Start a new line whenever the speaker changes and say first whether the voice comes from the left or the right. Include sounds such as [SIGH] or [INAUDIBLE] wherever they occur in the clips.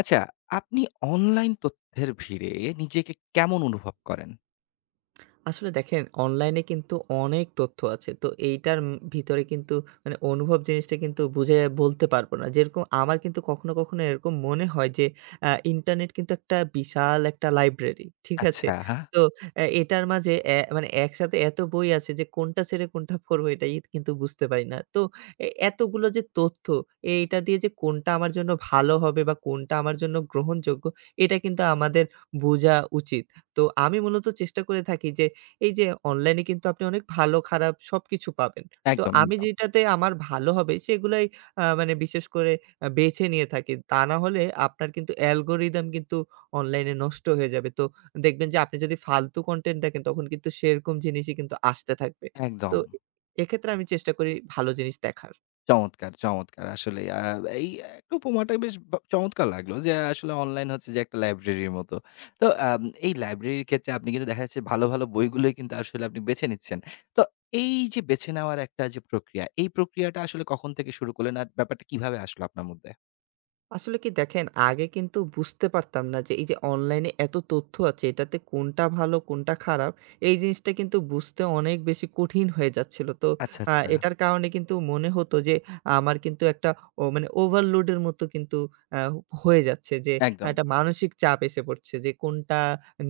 left: আচ্ছা, আপনি অনলাইন তথ্যের ভিড়ে নিজেকে কেমন অনুভব করেন?
right: আসলে দেখেন, অনলাইনে কিন্তু অনেক তথ্য আছে। তো এইটার ভিতরে কিন্তু মানে অনুভব জিনিসটা কিন্তু বুঝে বলতে পারবো না। যেরকম আমার কিন্তু কখনো, কখনো এরকম মনে হয় যে ইন্টারনেট কিন্তু একটা বিশাল একটা লাইব্রেরি। ঠিক আছে?
left: আচ্ছা, হ্যাঁ।
right: তো এটার মাঝে মানে একসাথে এত বই আছে যে কোনটা ছেড়ে কোনটা পড়বো এটাই কিন্তু বুঝতে পারি না। তো এতগুলো যে তথ্য এইটা দিয়ে যে কোনটা আমার জন্য ভালো হবে বা কোনটা আমার জন্য গ্রহণযোগ্য, এটা কিন্তু আমাদের বোঝা উচিত। তো আমি মূলত চেষ্টা করে থাকি যে এই যে অনলাইনে কিন্তু আপনি অনেক ভালো খারাপ সবকিছু পাবেন। তো
left: একদম,
right: আমি
left: একদম,
right: যেটাতে আমার ভালো হবে সেগুলাই মানে বিশেষ করে বেছে নিয়ে থাকি। তা না হলে আপনার কিন্তু অ্যালগরিদম কিন্তু অনলাইনে নষ্ট হয়ে যাবে। তো দেখবেন যে আপনি যদি ফালতু কনটেন্ট দেখেন তখন কিন্তু সেরকম জিনিসই কিন্তু আসতে থাকবে। তো
left: একদম।
right: এক্ষেত্রে আমি চেষ্টা করি ভালো জিনিস দেখার।
left: চমৎকার, চমৎকার। আসলেই এই একটা উপমাটা বেশ চমৎকার লাগলো যে আসলে অনলাইন হচ্ছে যে একটা লাইব্রেরির মতো। তো এই লাইব্রেরির ক্ষেত্রে আপনি কিন্তু দেখা যাচ্ছে ভালো, ভালো বইগুলোই কিন্তু আসলে আপনি বেছে নিচ্ছেন। তো এই যে বেছে নেওয়ার একটা যে প্রক্রিয়া, এই প্রক্রিয়াটা আসলে কখন থেকে শুরু করলেন? আর ব্যাপারটা কিভাবে আসলো আপনার মধ্যে?
right: আসলে কি দেখেন, আগে কিন্তু বুঝতে পারতাম না যে এই যে অনলাইনে এত তথ্য আছে এটাতে কোনটা ভালো কোনটা খারাপ, এই জিনিসটা কিন্তু বুঝতে অনেক বেশি কঠিন হয়ে যাচ্ছিল। তো
left: আচ্ছা, আচ্ছা।
right: এটার কারণে কিন্তু মনে হতো যে আমার কিন্তু একটা মানে ওভারলোডের মতো কিন্তু আ হয়ে যাচ্ছে, যে
left: একদম।
right: একটা মানসিক চাপ এসে পড়ছে যে কোনটা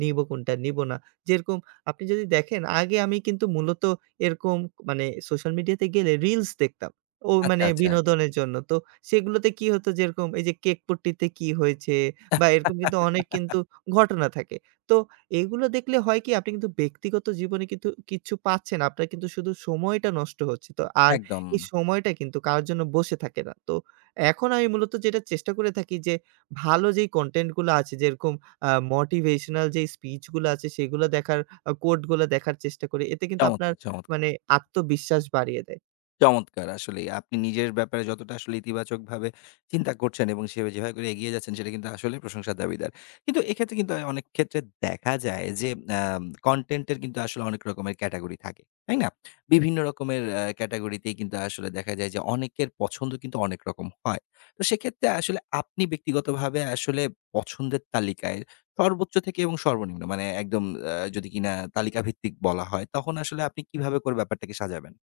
right: নিবো কোনটা নিবো না। যেরকম আপনি যদি দেখেন, আগে আমি কিন্তু মূলত এরকম মানে সোশ্যাল মিডিয়াতে গেলে রিলস দেখতাম।
left: আচ্ছা,
right: মানে
left: আচ্ছা।
right: বিনোদনের জন্য। তো সেগুলোতে কি হতো, যেরকম এই যে কেকপুট্টিতে কি হয়েছে বা এরকম কিন্তু অনেক কিন্তু ঘটনা থাকে। তো এগুলো দেখলে হয় কি, আপনি কিন্তু ব্যক্তিগত জীবনে কিন্তু কিচ্ছু পাচ্ছেন না। আপনার কিন্তু শুধু সময়টা নষ্ট হচ্ছে। তো আর
left: একদম।
right: এই সময়টা কিন্তু কারোর জন্য বসে থাকে না। তো এখন আমি মূলত যেটা চেষ্টা করে থাকি যে, ভালো যেই কনটেন্ট গুলো আছে যেরকম আ মোটিভেশনাল যেই স্পিচ গুলো আছে সেগুলো দেখার, কোট গুলো দেখার চেষ্টা করি। এতে কিন্তু আপনার
left: চমৎকার, চমৎকার।
right: মানে আত্মবিশ্বাস বাড়িয়ে দেয়।
left: চমৎকার! আসলেই আপনি নিজের ব্যাপারে যতটা আসলে ইতিবাচকভাবে চিন্তা করছেন এবং সে যেভাবে করে এগিয়ে যাচ্ছেন সেটা কিন্তু আসলেই প্রশংসার দাবিদার। কিন্তু এক্ষেত্রে কিন্তু অনেক ক্ষেত্রে দেখা যায় যে কনটেন্ট এর কিন্তু আসলে অনেক রকমের ক্যাটেগরি থাকে। তাই না? বিভিন্ন রকমের ক্যাটেগরিতেই কিন্তু আসলে দেখা যায় যে অনেকের পছন্দ কিন্তু অনেক রকম হয়। তো সেক্ষেত্রে আসলে আপনি ব্যক্তিগতভাবে আসলে পছন্দের তালিকায় সর্বোচ্চ থেকে এবং সর্বনিম্ন মানে একদম যদি কিনা তালিকাভিত্তিক বলা হয় তখন আসলে আপনি কিভাবে করে ব্যাপারটাকে সাজাবেন?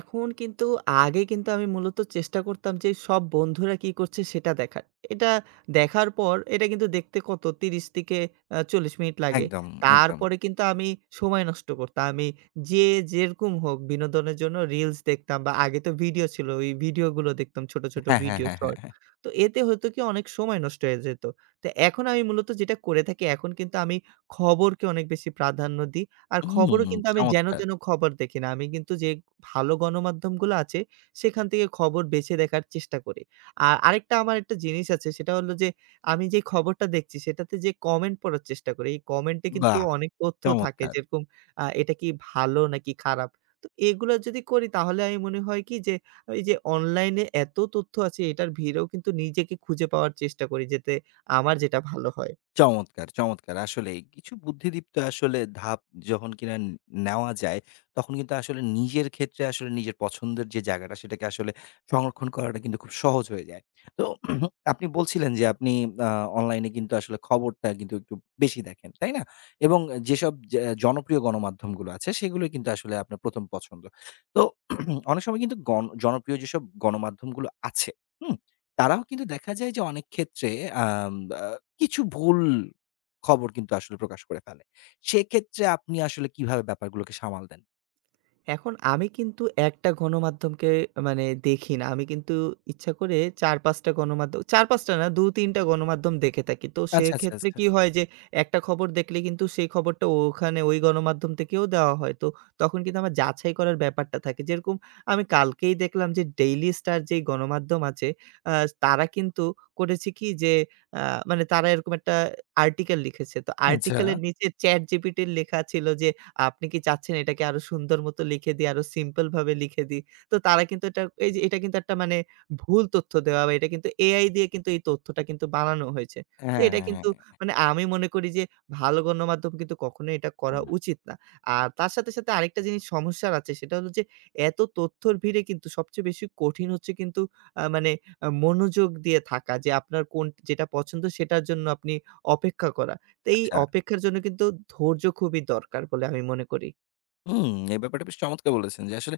right: এখন কিন্তু আগে কিন্তু আমি মূলত চেষ্টা করতাম যে সব বন্ধুরা কি করছে সেটা দেখার। এটা দেখার পর এটা কিন্তু দেখতে কত ৩০ থেকে ৪০ মিনিট লাগে।
left: একদম, একদম।
right: তারপরে কিন্তু আমি সময় নষ্ট করতাম। আমি যে যেরকম হোক বিনোদনের জন্য রিলস দেখতাম বা আগে তো ভিডিও ছিল। ওই ভিডিওগুলো দেখতাম, ছোট, ছোট
left: হ্যাঁ, হ্যাঁ,
right: ভিডিও
left: হ্যাঁ, হ্যাঁ,
right: শর্ট।
left: হ্যাঁ।
right: তো এতে হতো কি অনেক সময় নষ্ট হয়ে যেত। তো এখন আমি মূলত যেটা করে থাকি, এখন কিন্তু আমি খবরকে অনেক বেশি প্রাধান্য দিই। আর
left: হুম,
right: খবরও কিন্তু আমি যেন
left: চমৎকার!
right: তেন খবর দেখি না। আমি কিন্তু যে ভালো গণমাধ্যমগুলো আছে, সেখান থেকে খবর বেছে দেখার চেষ্টা করি। আর আরেকটা আমার একটা জিনিস আছে, সেটা হলো যে আমি যে খবরটা দেখছি সেটাতে যে কমেন্ট পড়ার চেষ্টা করি। এই কমেন্টে কিন্তু
left: বাহ!
right: অনেক তথ্য থাকে,
left: চমৎকার।
right: যেরকম এটা কি ভালো নাকি খারাপ? তো এগুলো যদি করি তাহলে আমি মনে হয় কি যে, এই যে অনলাইনে এত তথ্য আছে এটার ভিড়েও কিন্তু নিজেকে খুঁজে পাওয়ার চেষ্টা করি যাতে আমার যেটা ভালো হয়।
left: চমৎকার, চমৎকার! আসলেই কিছু বুদ্ধিদীপ্ত আসলে ধাপ যখন কিনা নেওয়া যায়, তখন কিন্তু আসলে নিজের ক্ষেত্রে আসলে নিজের পছন্দের যে জায়গাটা, সেটাকে আসলে সংরক্ষণ করাটা কিন্তু খুব সহজ হয়ে যায়। তো [CLEARS THROAT] আপনি বলছিলেন যে আপনি আ অনলাইনে কিন্তু আসলে খবরটা কিন্তু একটু বেশি দেখেন, তাই না? এবং যেসব জনপ্রিয় গণমাধ্যমগুলো আছে, সেগুলোই কিন্তু আসলে আপনার ১ম পছন্দ। তো [CLEARS THROAT] অনেক সময় কিন্তু জনপ্রিয় যেসব গণমাধ্যমগুলো আছে, হুম? তারাও কিন্তু দেখা যায় যে অনেক ক্ষেত্রে আম আ কিছু ভুল খবর কিন্তু আসলে প্রকাশ করে ফেলে। সেক্ষেত্রে আপনি আসলে কিভাবে ব্যাপারগুলোকে সামাল দেন?
right: এখন আমি কিন্তু একটা গণমাধ্যমকে মানে দেখি না। আমি কিন্তু ইচ্ছা করে ৪-৫ টা গণমাধ্যম, ৪-৫ টা না, ২-৩ টা গণমাধ্যম দেখে থাকি। তো
left: আচ্ছা, আচ্ছা,
right: সেক্ষেত্রে
left: আচ্ছা।
right: কি হয়, যে একটা খবর দেখলে কিন্তু সেই খবরটা ওখানে ওই গণমাধ্যম থেকেও দেওয়া হয়। তো তখন কিন্তু আমার যাচাই করার ব্যাপারটা থাকে। যেরকম আমি কালকেই দেখলাম যে ডেইলি স্টার যেই গণমাধ্যম আছে, আ তারা কিন্তু করেছে কি যে আ মানে তারা এরকম একটা আর্টিকেল লিখেছে। তো
left: আচ্ছা।
right: আর্টিকেলের নিচে চ্যাট জিপিটির লেখা ছিল যে, আপনি কি চাচ্ছেন এটাকে আরো সুন্দর মতো লিখে দিই, আরো সিম্পল ভাবে লিখে দিই। তো তারা কিন্তু এটা, এই যে এটা কিন্তু একটা মানে ভুল তথ্য দেওয়া, বা এটা কিন্তু এআই দিয়ে কিন্তু এই তথ্যটা কিন্তু বানানো হয়েছে। তো এটা কিন্তু
left: হ্যাঁ।
right: মানে আমি মনে করি যে ভালো গণমাধ্যম কিন্তু কখনোই এটা করা উচিত না। আর তার সাথে, সাথে আরেকটা জিনিস সমস্যার আছে, সেটা হলো যে এত তথ্যর ভিড়ে কিন্তু সবচেয়ে বেশি কঠিন হচ্ছে কিন্তু মানে মনোযোগ দিয়ে থাকা, যে আপনার কোন যেটা পছন্দ সেটার জন্য আপনি অপেক্ষা করা। তো এই
left: আচ্ছা।
right: অপেক্ষার জন্য কিন্তু ধৈর্য খুবই দরকার বলে আমি মনে করি।
left: হুম, এই ব্যাপারটা বেশ চমৎকার বলেছেন যে আসলে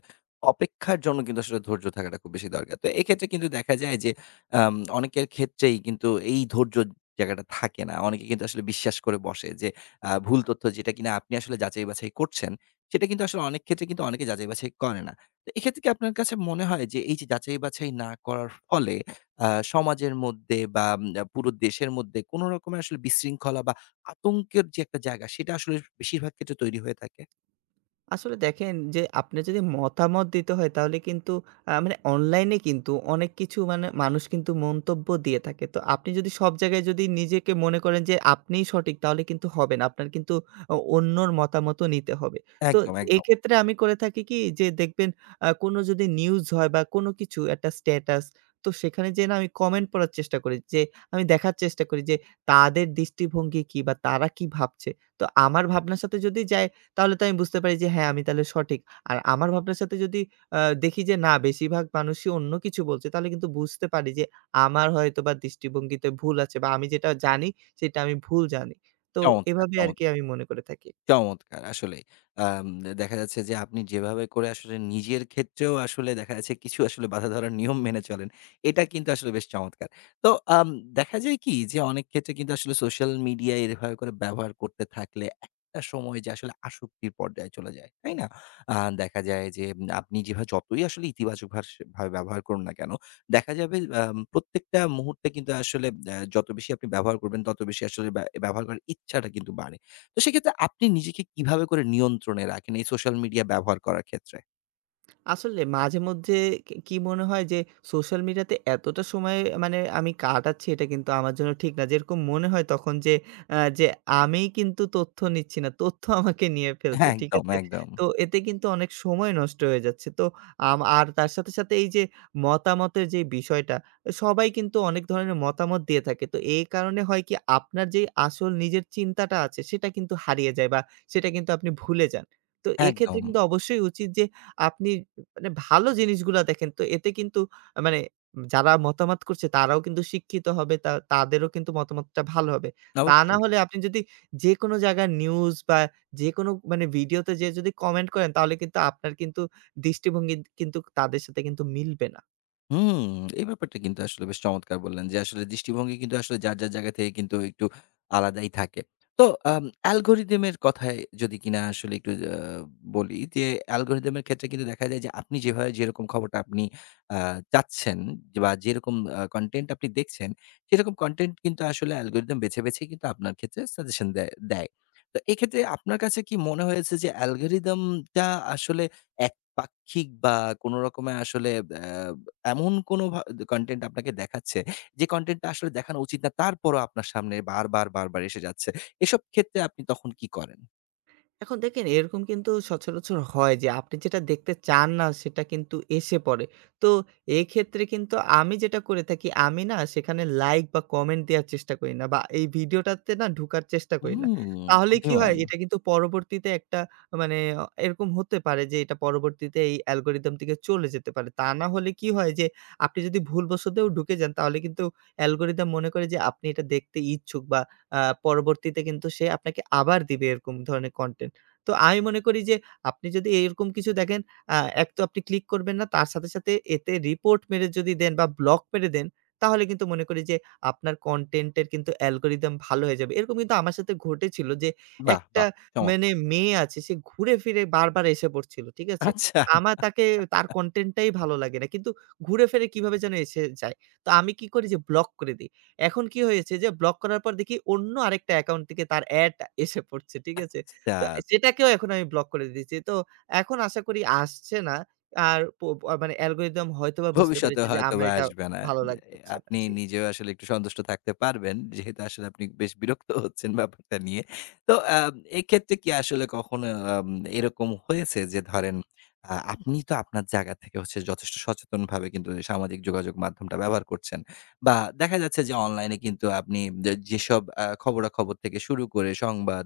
left: অপেক্ষার জন্য কিন্তু আসলে ধৈর্য থাকাটা খুব বেশি দরকার। তো এক্ষেত্রে কিন্তু দেখা যায় যে অনেকের ক্ষেত্রেই কিন্তু এই ধৈর্য জায়গাটা থাকে না। অনেকে কিন্তু আসলে বিশ্বাস করে বসে যে ভুল তথ্য যেটা কিনা আপনি আসলে যাচাই-বাছাই করছেন, সেটা কিন্তু আসলে অনেক ক্ষেত্রে কিন্তু অনেকে যাচাই-বাছাই করে না। তো এক্ষেত্রে কি আপনার কাছে মনে হয় যে এই যে যাচাই-বাছাই না করার ফলে আ সমাজের মধ্যে বা পুরো দেশের মধ্যে কোন রকমের আসলে বিশৃঙ্খলা বা আতঙ্কের যে একটা জায়গা সেটা আসলে বেশিরভাগ ক্ষেত্রে তৈরি হয়ে থাকে?
right: আসলে দেখেন যে আপনার যদি মতামত দিতে হয় তাহলে কিন্তু মানে অনলাইনে কিন্তু অনেক কিছু মানে মানুষ কিন্তু মন্তব্য দিয়ে থাকে। তো আপনি যদি সব জায়গায় যদি নিজেকে মনে করেন যে আপনিই সঠিক তাহলে কিন্তু হবে না। আপনার কিন্তু অন্যর মতামতও নিতে হবে। তো
left: একদম, একদম।
right: এক্ষেত্রে আমি করে থাকি কি, যে দেখবেন, কোনো যদি নিউজ হয় বা কোনো কিছু একটা স্ট্যাটাস, তো সেখানে যেয়ে না আমি কমেন্ট পড়ার চেষ্টা করি, যে আমি দেখার চেষ্টা করি যে তাদের দৃষ্টিভঙ্গি কি বা তারা কি ভাবছে। তো আমার ভাবনার সাথে যদি যায়, তাহলে তো আমি বুঝতে পারি যে হ্যাঁ, আমি তাহলে সঠিক। আর আমার ভাবনার সাথে যদি আ দেখি যে না, বেশিরভাগ মানুষই অন্য কিছু বলছে, তাহলে কিন্তু বুঝতে পারি যে আমার হয়তোবা দৃষ্টিভঙ্গিতে ভুল আছে, বা আমি যেটা জানি সেটা আমি ভুল জানি। তো
left: চমৎকার,
right: এভাবে আরকি
left: চমৎকার।
right: আমি মনে করে থাকি।
left: চমৎকার! আসলেই। আম দেখা যাচ্ছে যে আপনি যেভাবে করে আসলে নিজের ক্ষেত্রেও আসলে দেখা যাচ্ছে কিছু আসলে বাঁধা ধরার নিয়ম মেনে চলেন। এটা কিন্তু আসলে বেশ চমৎকার। তো আম দেখা যায় কি যে অনেক ক্ষেত্রে কিন্তু আসলে সোশ্যাল মিডিয়া এভাবে করে ব্যবহার করতে থাকলে একটা সময় যে আসলে আসক্তির পর্যায়ে চলে যায়। তাই না? আ দেখা যায় যে আপনি যেভাবে যতই আসলে ইতিবাচক ভাবে ব্যবহার করুন না কেন, দেখা যাবে প্রত্যেকটা মুহূর্তে কিন্তু আসলে যত বেশি আপনি ব্যবহার করবেন তত বেশি আসলে ব্যবহার করার ইচ্ছাটা কিন্তু বাড়ে। তো সেক্ষেত্রে আপনি নিজেকে কিভাবে করে নিয়ন্ত্রণে রাখেন এই সোশ্যাল মিডিয়া ব্যবহার করার ক্ষেত্রে?
right: আসলে মাঝে মধ্যে কি কি মনে হয় যে সোশ্যাল মিডিয়াতে এতটা সময় মানে আমি কাটাচ্ছি, এটা কিন্তু আমার জন্য ঠিক না। যেরকম মনে হয় তখন যে যে আমিই কিন্তু তথ্য নিচ্ছি না, তথ্য [LAUGHS] আমাকে নিয়ে ফেলছে।
left: হ্যাঁ,
right: ঠিক
left: একদম,
right: আছে?
left: একদম।
right: তো এতে কিন্তু অনেক সময় নষ্ট হয়ে যাচ্ছে। তো আর তার সাথে, সাথে এই যে মতামতের যে বিষয়টা, সবাই কিন্তু অনেক ধরনের মতামত দিয়ে থাকে। তো এই কারণে হয় কি, আপনার যেই আসল নিজের চিন্তাটা আছে সেটা কিন্তু হারিয়ে যায় বা সেটা কিন্তু আপনি ভুলে যান। তো এক্ষেত্রে
left: একদম।
right: কিন্তু অবশ্যই উচিত যে আপনি মানে ভালো জিনিসগুলা দেখেন, তো এতে কিন্তু মানে যারা মতামত করছে তারাও কিন্তু শিক্ষিত হবে। তা তাদেরও কিন্তু মতামতটা ভালো হবে। তা না
left: অবশ্যই।
right: হলে আপনি যদি যেকোনো জায়গার নিউজ বা যেকোনো মানে ভিডিওতে যেয়ে যদি কমেন্ট করেন, তাহলে কিন্তু আপনার কিন্তু দৃষ্টিভঙ্গি কিন্তু তাদের সাথে কিন্তু মিলবে না।
left: হুম, এই ব্যাপারটা কিন্তু আসলে বেশ চমৎকার বললেন যে, আসলে দৃষ্টিভঙ্গি কিন্তু আসলে যার, যার জায়গা থেকে কিন্তু একটু আলাদাই থাকে। তো অ্যালগরিদমের কথায় যদি কিনা আসলে একটু বলি যে, অ্যালগরিদমের ক্ষেত্রে কিন্তু দেখা যায় যে, আপনি যেভাবে যেরকম খবরটা আপনি আ চাচ্ছেন যে বা যেরকম কনটেন্ট আপনি দেখছেন, সেরকম কনটেন্ট কিন্তু আসলে অ্যালগরিদম বেছে, বেছে কিন্তু আপনার ক্ষেত্রে সাজেশন দেয়। তো এক্ষেত্রে আপনার কাছে কি মনে হয়েছে যে, অ্যালগরিদমটা আসলে একপাক্ষিক বা কোন রকমে আসলে আ এমন কোনো কনটেন্ট আপনাকে দেখাচ্ছে, যে কনটেন্টটা আসলে দেখানো উচিত না তারপরও আপনার সামনে বারবার, বারবার এসে যাচ্ছে। এসব ক্ষেত্রে আপনি তখন কি করেন?
right: এখন দেখেন, এরকম কিন্তু সচরাচর হয় যে আপনি যেটা দেখতে চান না সেটা কিন্তু এসে পড়ে। তো এক্ষেত্রে কিন্তু আমি যেটা করে থাকি, আমি না সেখানে লাইক বা কমেন্ট দেওয়ার চেষ্টা করি না বা এই ভিডিওটাতে না ঢোকার চেষ্টা করি না।
left: হুম,
right: তাহলে কি হয়,
left: বুদ্ধিমান।
right: এটা কিন্তু পরবর্তীতে একটা মানে এরকম হতে পারে যে এটা পরবর্তীতে এই অ্যালগরিদম থেকে চলে যেতে পারে। তা না হলে কি হয় যে আপনি যদি ভুলবশতও ঢুকে যান তাহলে কিন্তু অ্যালগরিদম মনে করে যে আপনি এটা দেখতে ইচ্ছুক, বা আ পরবর্তীতে কিন্তু সে আপনাকে আবার দিবে এরকম ধরনের কনটেন্ট। তো আমি মনে করি যে আপনি যদি এরকম কিছু দেখেন, আ এক তো আপনি ক্লিক করবেন না, তার সাথে, সাথে এতে রিপোর্ট মেরে যদি দেন বা ব্লক মেরে দেন, তাহলে কিন্তু মনে করি যে আপনার কনটেন্ট এর কিন্তু অ্যালগরিদম ভালো হয়ে যাবে। এরকম কিন্তু আমার সাথে ঘটেছিল যে
left: বাহ!
right: একটা
left: বাহ!
right: মানে
left: চমৎকার!
right: মেয়ে আছে, সে ঘুরে ফিরে বারবার এসে পড়ছিল। ঠিক আছে?
left: আচ্ছা,
right: আমার তার কনটেন্ট টাই ভালো লাগে না। কিন্তু ঘুরে ফিরে কিভাবে যেন এসে যায়। তো আমি কি করি, যে ব্লক করে দিই। এখন কি হয়েছে, যে ব্লক করার পর দেখি অন্য আরেকটা অ্যাকাউন্ট থেকে তার এড এসে পড়ছে। ঠিক আছে? তো
left: আচ্ছা।
right: সেটাকেও এখন আমি ব্লক করে দিয়েছি। তো এখন আশা করি আসছে না। আর মানে অ্যালগরিদম হয়তোবা বুঝতে
left: ভবিষ্যতে
right: পেরেছে যে আমার
left: হয়তোবা
right: এটা
left: আসবে না।
right: ভালো
left: যে
right: লাগছে না।
left: আপনি
right: জি।
left: নিজেও আসলে একটু সন্তুষ্ট থাকতে পারবেন। যেহেতু আসলে আপনি বেশ বিরক্ত হচ্ছেন ব্যাপারটা নিয়ে। তো এক্ষেত্রে কি আসলে কখনো আম এরকম হয়েছে যে ধরেন আপনি তো আপনার জায়গা থেকে হচ্ছে যথেষ্ট সচেতনভাবে কিন্তু এই সামাজিক যোগাযোগ মাধ্যমটা ব্যবহার করছেন। বা দেখা যাচ্ছে যে অনলাইনে কিন্তু আপনি যে যেসব খবরাখবর থেকে শুরু করে সংবাদ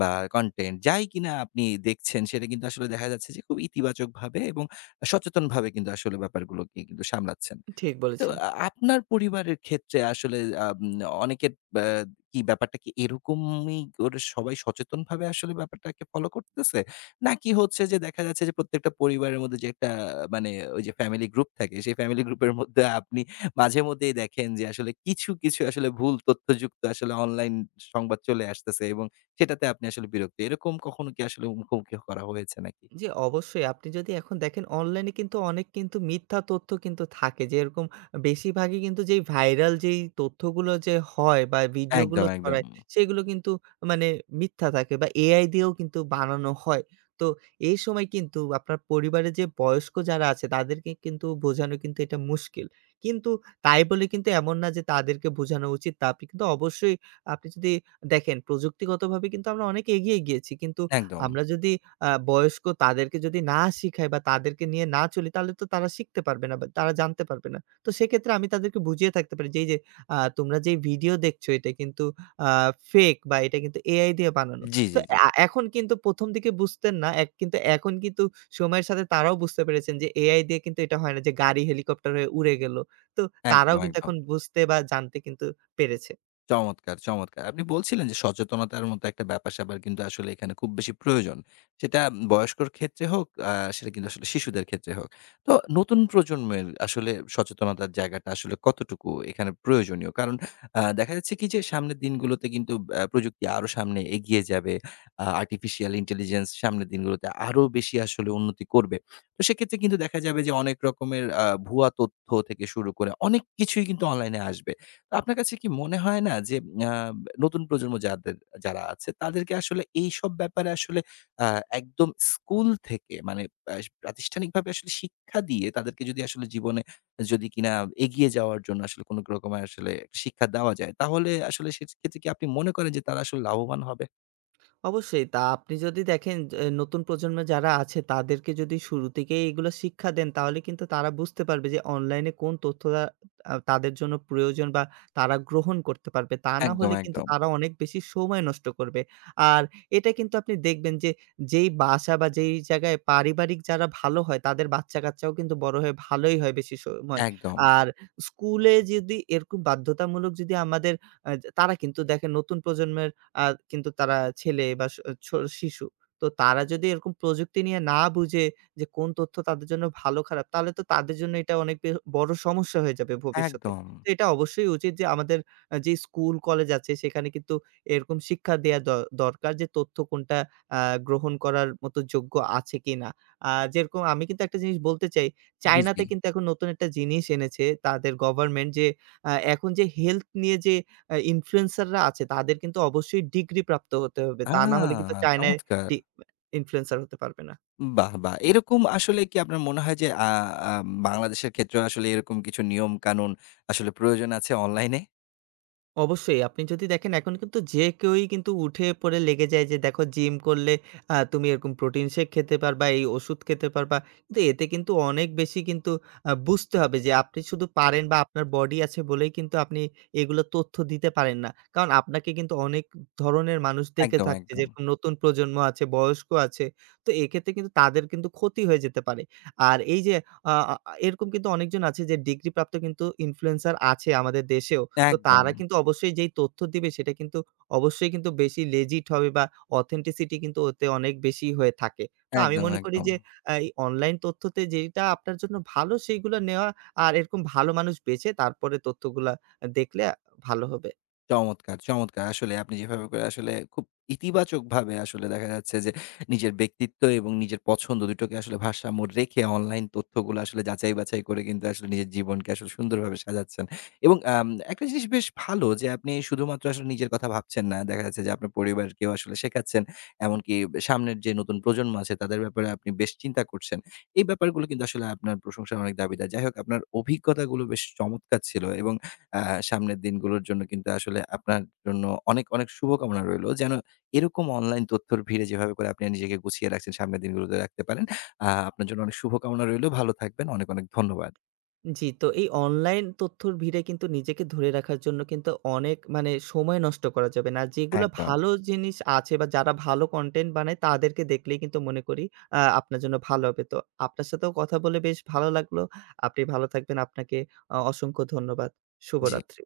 left: বা কনটেন্ট যাই কিনা আপনি দেখছেন সেটা কিন্তু আসলে দেখা যাচ্ছে যে খুব ইতিবাচকভাবে এবং সচেতনভাবে কিন্তু আসলে ব্যাপারগুলোকে কিন্তু সামলাচ্ছেন।
right: ঠিক
left: তো
right: বলেছেন।
left: আপনার পরিবারের ক্ষেত্রে আসলে আম অনেকের কি ব্যাপারটা কি এরকমই করে সবাই সচেতনভাবে আসলে ব্যাপারটাকে ফলো করতেছে? নাকি হচ্ছে যে দেখা যাচ্ছে যে প্রত্যেকটা পরিবারের মধ্যে যে একটা মানে ওই যে ফ্যামিলি গ্রুপ থাকে, সেই ফ্যামিলি গ্রুপের মধ্যে আপনি মাঝে মধ্যেই দেখেন যে আসলে কিছু, কিছু আসলে ভুল তথ্যযুক্ত আসলে অনলাইন সংবাদ চলে আসতেছে এবং সেটাতে আপনি আসলে বিরক্ত। এরকম কখনো কি আসলে মুখোমুখি করা হয়েছে নাকি?
right: জি, অবশ্যই। আপনি যদি এখন দেখেন, অনলাইনে কিন্তু অনেক কিন্তু মিথ্যা তথ্য কিন্তু থাকে। যেরকম বেশিরভাগই কিন্তু যেই ভাইরাল যেই তথ্যগুলো যে হয় বা ভিডিওগুলো
left: একদম, একদম।
right: ছড়ায়, সেগুলো কিন্তু মানে মিথ্যা থাকে বা AI দিয়েও কিন্তু বানানো হয়। তো এই সময় কিন্তু আপনার পরিবারে যে বয়স্ক যারা আছে তাদেরকে কিন্তু বোঝানো কিন্তু এটা মুশকিল। কিন্তু তাই বলে কিন্তু এমন না যে তাদেরকে বোঝানো উচিত না। আপনি কিন্তু অবশ্যই আপনি যদি দেখেন, প্রযুক্তিগতভাবে কিন্তু আমরা অনেক এগিয়ে গিয়েছি। কিন্তু
left: একদম।
right: আমরা যদি বয়স্ক তাদেরকে যদি না শিখাই বা তাদেরকে নিয়ে না চলি, তাহলে তো তারা শিখতে পারবে না বা তারা জানতে পারবে না। তো সেক্ষেত্রে আমি তাদেরকে বুঝিয়ে থাকতে পারি যে, "এই যে তোমরা যেই ভিডিও দেখছো এটা কিন্তু আ ফেক বা এটা কিন্তু AI দিয়ে বানানো।"
left: জি,
right: তো
left: জি, জি।
right: এখন কিন্তু ১ম দিকে বুঝতেন না, কিন্তু এখন কিন্তু সময়ের সাথে তারাও বুঝতে পেরেছেন যে AI দিয়ে কিন্তু এটা হয় না যে গাড়ি হেলিকপ্টার হয়ে উড়ে গেল। তো তারাও
left: একদম,
right: কিন্তু
left: একদম।
right: এখন বুঝতে বা জানতে কিন্তু পেরেছে।
left: চমৎকার, চমৎকার। আপনি বলছিলেন যে সচেতনতার মতো একটা ব্যাপার-স্যাপার কিন্তু আসলে এখানে খুব বেশি প্রয়োজন। সেটা বয়স্কর ক্ষেত্রে হোক, সেটা কিন্তু আসলে শিশুদের ক্ষেত্রে হোক। তো নতুন প্রজন্মের আসলে সচেতনতার জায়গাটা আসলে কতটুকু এখানে প্রয়োজনীয়? কারণ দেখা যাচ্ছে কি যে সামনের দিনগুলোতে কিন্তু প্রযুক্তি আরো সামনে এগিয়ে যাবে। আর্টিফিশিয়াল ইন্টেলিজেন্স সামনের দিনগুলোতে আরো বেশি আসলে উন্নতি করবে। তো সেক্ষেত্রে কিন্তু দেখা যাবে যে অনেক রকমের ভুয়া তথ্য থেকে শুরু করে অনেক কিছুই কিন্তু অনলাইনে আসবে। আপনার কাছে কি মনে হয় না যে আ নতুন প্রজন্ম যাদের যারা আছে তাদেরকে আসলে এইসব ব্যাপারে আসলে আ একদম স্কুল থেকে মানে প্রাতিষ্ঠানিকভাবে আসলে শিক্ষা দিয়ে তাদেরকে যদি আসলে জীবনে যদি কিনা এগিয়ে যাওয়ার জন্য আসলে কোন রকমের আসলে শিক্ষা দেওয়া যায় তাহলে আসলে সেক্ষেত্রে কি আপনি মনে করেন যে তারা আসলে লাভবান হবে?
right: অবশ্যই। তা আপনি যদি দেখেন, নতুন প্রজন্ম যারা আছে তাদেরকে যদি শুরু থেকেই এগুলো শিক্ষা দেন, তাহলে কিন্তু তারা বুঝতে পারবে যে অনলাইনে কোন তথ্যটা তাদের জন্য প্রয়োজন বা তারা গ্রহণ করতে পারবে। তা না
left: একদম,
right: হলে কিন্তু
left: একদম,
right: তারা অনেক বেশি সময় নষ্ট করবে। আর এটা কিন্তু আপনি দেখবেন যে যেই বাসা বা যেই জায়গায় পারিবারিক যারা ভালো হয় তাদের বাচ্চা-কাচ্চাও কিন্তু বড় হয়ে ভালোই হয় বেশি সময়।
left: একদম,
right: আর স্কুলে যদি এরকম বাধ্যতামূলক যদি আমাদের আ তারা কিন্তু দেখেন, নতুন প্রজন্মের আ কিন্তু তারা ছেলে বা স ছ শিশু। তো তারা যদি এরকম প্রযুক্তি নিয়ে না বুঝে যে কোন তথ্য তাদের জন্য ভালো খারাপ, তাহলে তো তাদের জন্য এটা অনেক বড় সমস্যা হয়ে যাবে ভবিষ্যতে।
left: একদম।
right: তো এটা অবশ্যই উচিত যে আমাদের যে স্কুল, কলেজ আছে সেখানে কিন্তু এরকম শিক্ষা দেয়া দরকার, যে তথ্য কোনটা আ গ্রহণ করার মতো যোগ্য আছে কিনা। যেরকম আমি কিন্তু একটা জিনিস বলতে চাই,
left: জি,
right: চায়নাতে
left: জি।
right: কিন্তু এখন নতুন একটা জিনিস এনেছে তাদের গভর্নমেন্ট যে এখন যে হেলথ নিয়ে যে ইনফ্লুয়েন্সাররা আছে তাদের কিন্তু অবশ্যই ডিগ্রি প্রাপ্ত হতে হবে।
left: আ
right: তা না হলে কিন্তু চায়নায়
left: চমৎকার!
right: ডি ইনফ্লুয়েন্সার হতে পারবে না।
left: বাহ! বাহ! এরকম আসলে কি আপনার মনে হয় যে আ আ বাংলাদেশের ক্ষেত্রেও আসলে এরকম কিছু নিয়ম-কানুন আসলে প্রয়োজন আছে অনলাইনে?
right: অবশ্যই। আপনি যদি দেখেন, এখন কিন্তু যে কেউই কিন্তু উঠে পড়ে লেগে যায় যে দেখো জিম করলে তুমি এরকম প্রোটিন শেক খেতে পারবা, এই ওষুধ খেতে পারবা। কিন্তু এতে কিন্তু অনেক বেশি কিন্তু বুঝতে হবে যে আপনি শুধু পারেন বা আপনার বডি আছে বলেই কিন্তু আপনি এগুলো তথ্য দিতে পারেন না। কারণ আপনাকে কিন্তু অনেক ধরনের মানুষ দেখে
left: একদম,
right: থাকছে,
left: একদম।
right: যেরকম নতুন প্রজন্ম আছে, বয়স্ক আছে। তো এক্ষেত্রে কিন্তু তাদের কিন্তু ক্ষতি হয়ে যেতে পারে। আর এই যে আ আ এরকম কিন্তু অনেকজন আছে যে ডিগ্রি প্রাপ্ত কিন্তু ইনফ্লুয়েন্সার আছে আমাদের দেশেও। তো
left: একদম,
right: তারা কিন্তু অবশ্যই যেই তথ্য দিবে সেটা কিন্তু অবশ্যই কিন্তু বেশি লেজিট হবে, বা অথেন্টিসিটি কিন্তু ওতে অনেক বেশি হয়ে থাকে। তো আমি
left: একদম,
right: মনে করি
left: একদম।
right: যে এই অনলাইন তথ্যতে যেটা আপনার জন্য ভালো সেইগুলো নেওয়া, আর এরকম ভালো মানুষ বেছে তারপরে তথ্যগুলা দেখলে ভালো হবে।
left: চমৎকার, চমৎকার! আসলে আপনি যেভাবে করে আসলে খুব ইতিবাচকভাবে আসলে দেখা যাচ্ছে যে, নিজের ব্যক্তিত্ব এবং নিজের পছন্দ দুটোকে আসলে ভারসাম্য রেখে অনলাইন তথ্যগুলো আসলে যাচাই-বাছাই করে কিন্তু আসলে নিজের জীবনকে আসলে সুন্দরভাবে সাজাচ্ছেন। এবং একটা জিনিস বেশ ভালো যে, আপনি শুধুমাত্র আসলে নিজের কথা ভাবছেন না। দেখা যাচ্ছে যে, আপনার পরিবারকেও আসলে শেখাচ্ছেন। এমনকি সামনের যে নতুন প্রজন্ম আছে তাদের ব্যাপারে আপনি বেশ চিন্তা করছেন। এই ব্যাপারগুলো কিন্তু আসলে আপনার প্রশংসার অনেক দাবিদার। যাই হোক আপনার অভিজ্ঞতাগুলো বেশ চমৎকার ছিল এবং আ সামনের দিনগুলোর জন্য কিন্তু আসলে আপনার জন্য অনেক, অনেক শুভকামনা রইলো। যেন এরকম অনলাইন তথ্যর ভিড়ে যেভাবে করে আপনি নিজেকে গুছিয়ে রাখছেন, সামনের দিনগুলোতে রাখতে পারেন। আপনার জন্য অনেক শুভকামনা রইলো। ভালো থাকবেন। অনেক, অনেক ধন্যবাদ।
right: জি, তো এই অনলাইন তথ্যর ভিড়ে কিন্তু নিজেকে ধরে রাখার জন্য কিন্তু অনেক মানে সময় নষ্ট করা যাবে না। যেগুলা
left: একদম।
right: ভালো জিনিস আছে বা যারা ভালো কনটেন্ট বানায় তাদেরকে দেখলেই কিন্তু মনে করি আপনার জন্য ভালো হবে। তো আপনার সাথেও কথা বলে বেশ ভালো লাগলো। আপনি ভালো থাকবেন। আপনাকে অসংখ্য ধন্যবাদ।
left: জি।
right: শুভরাত্রি।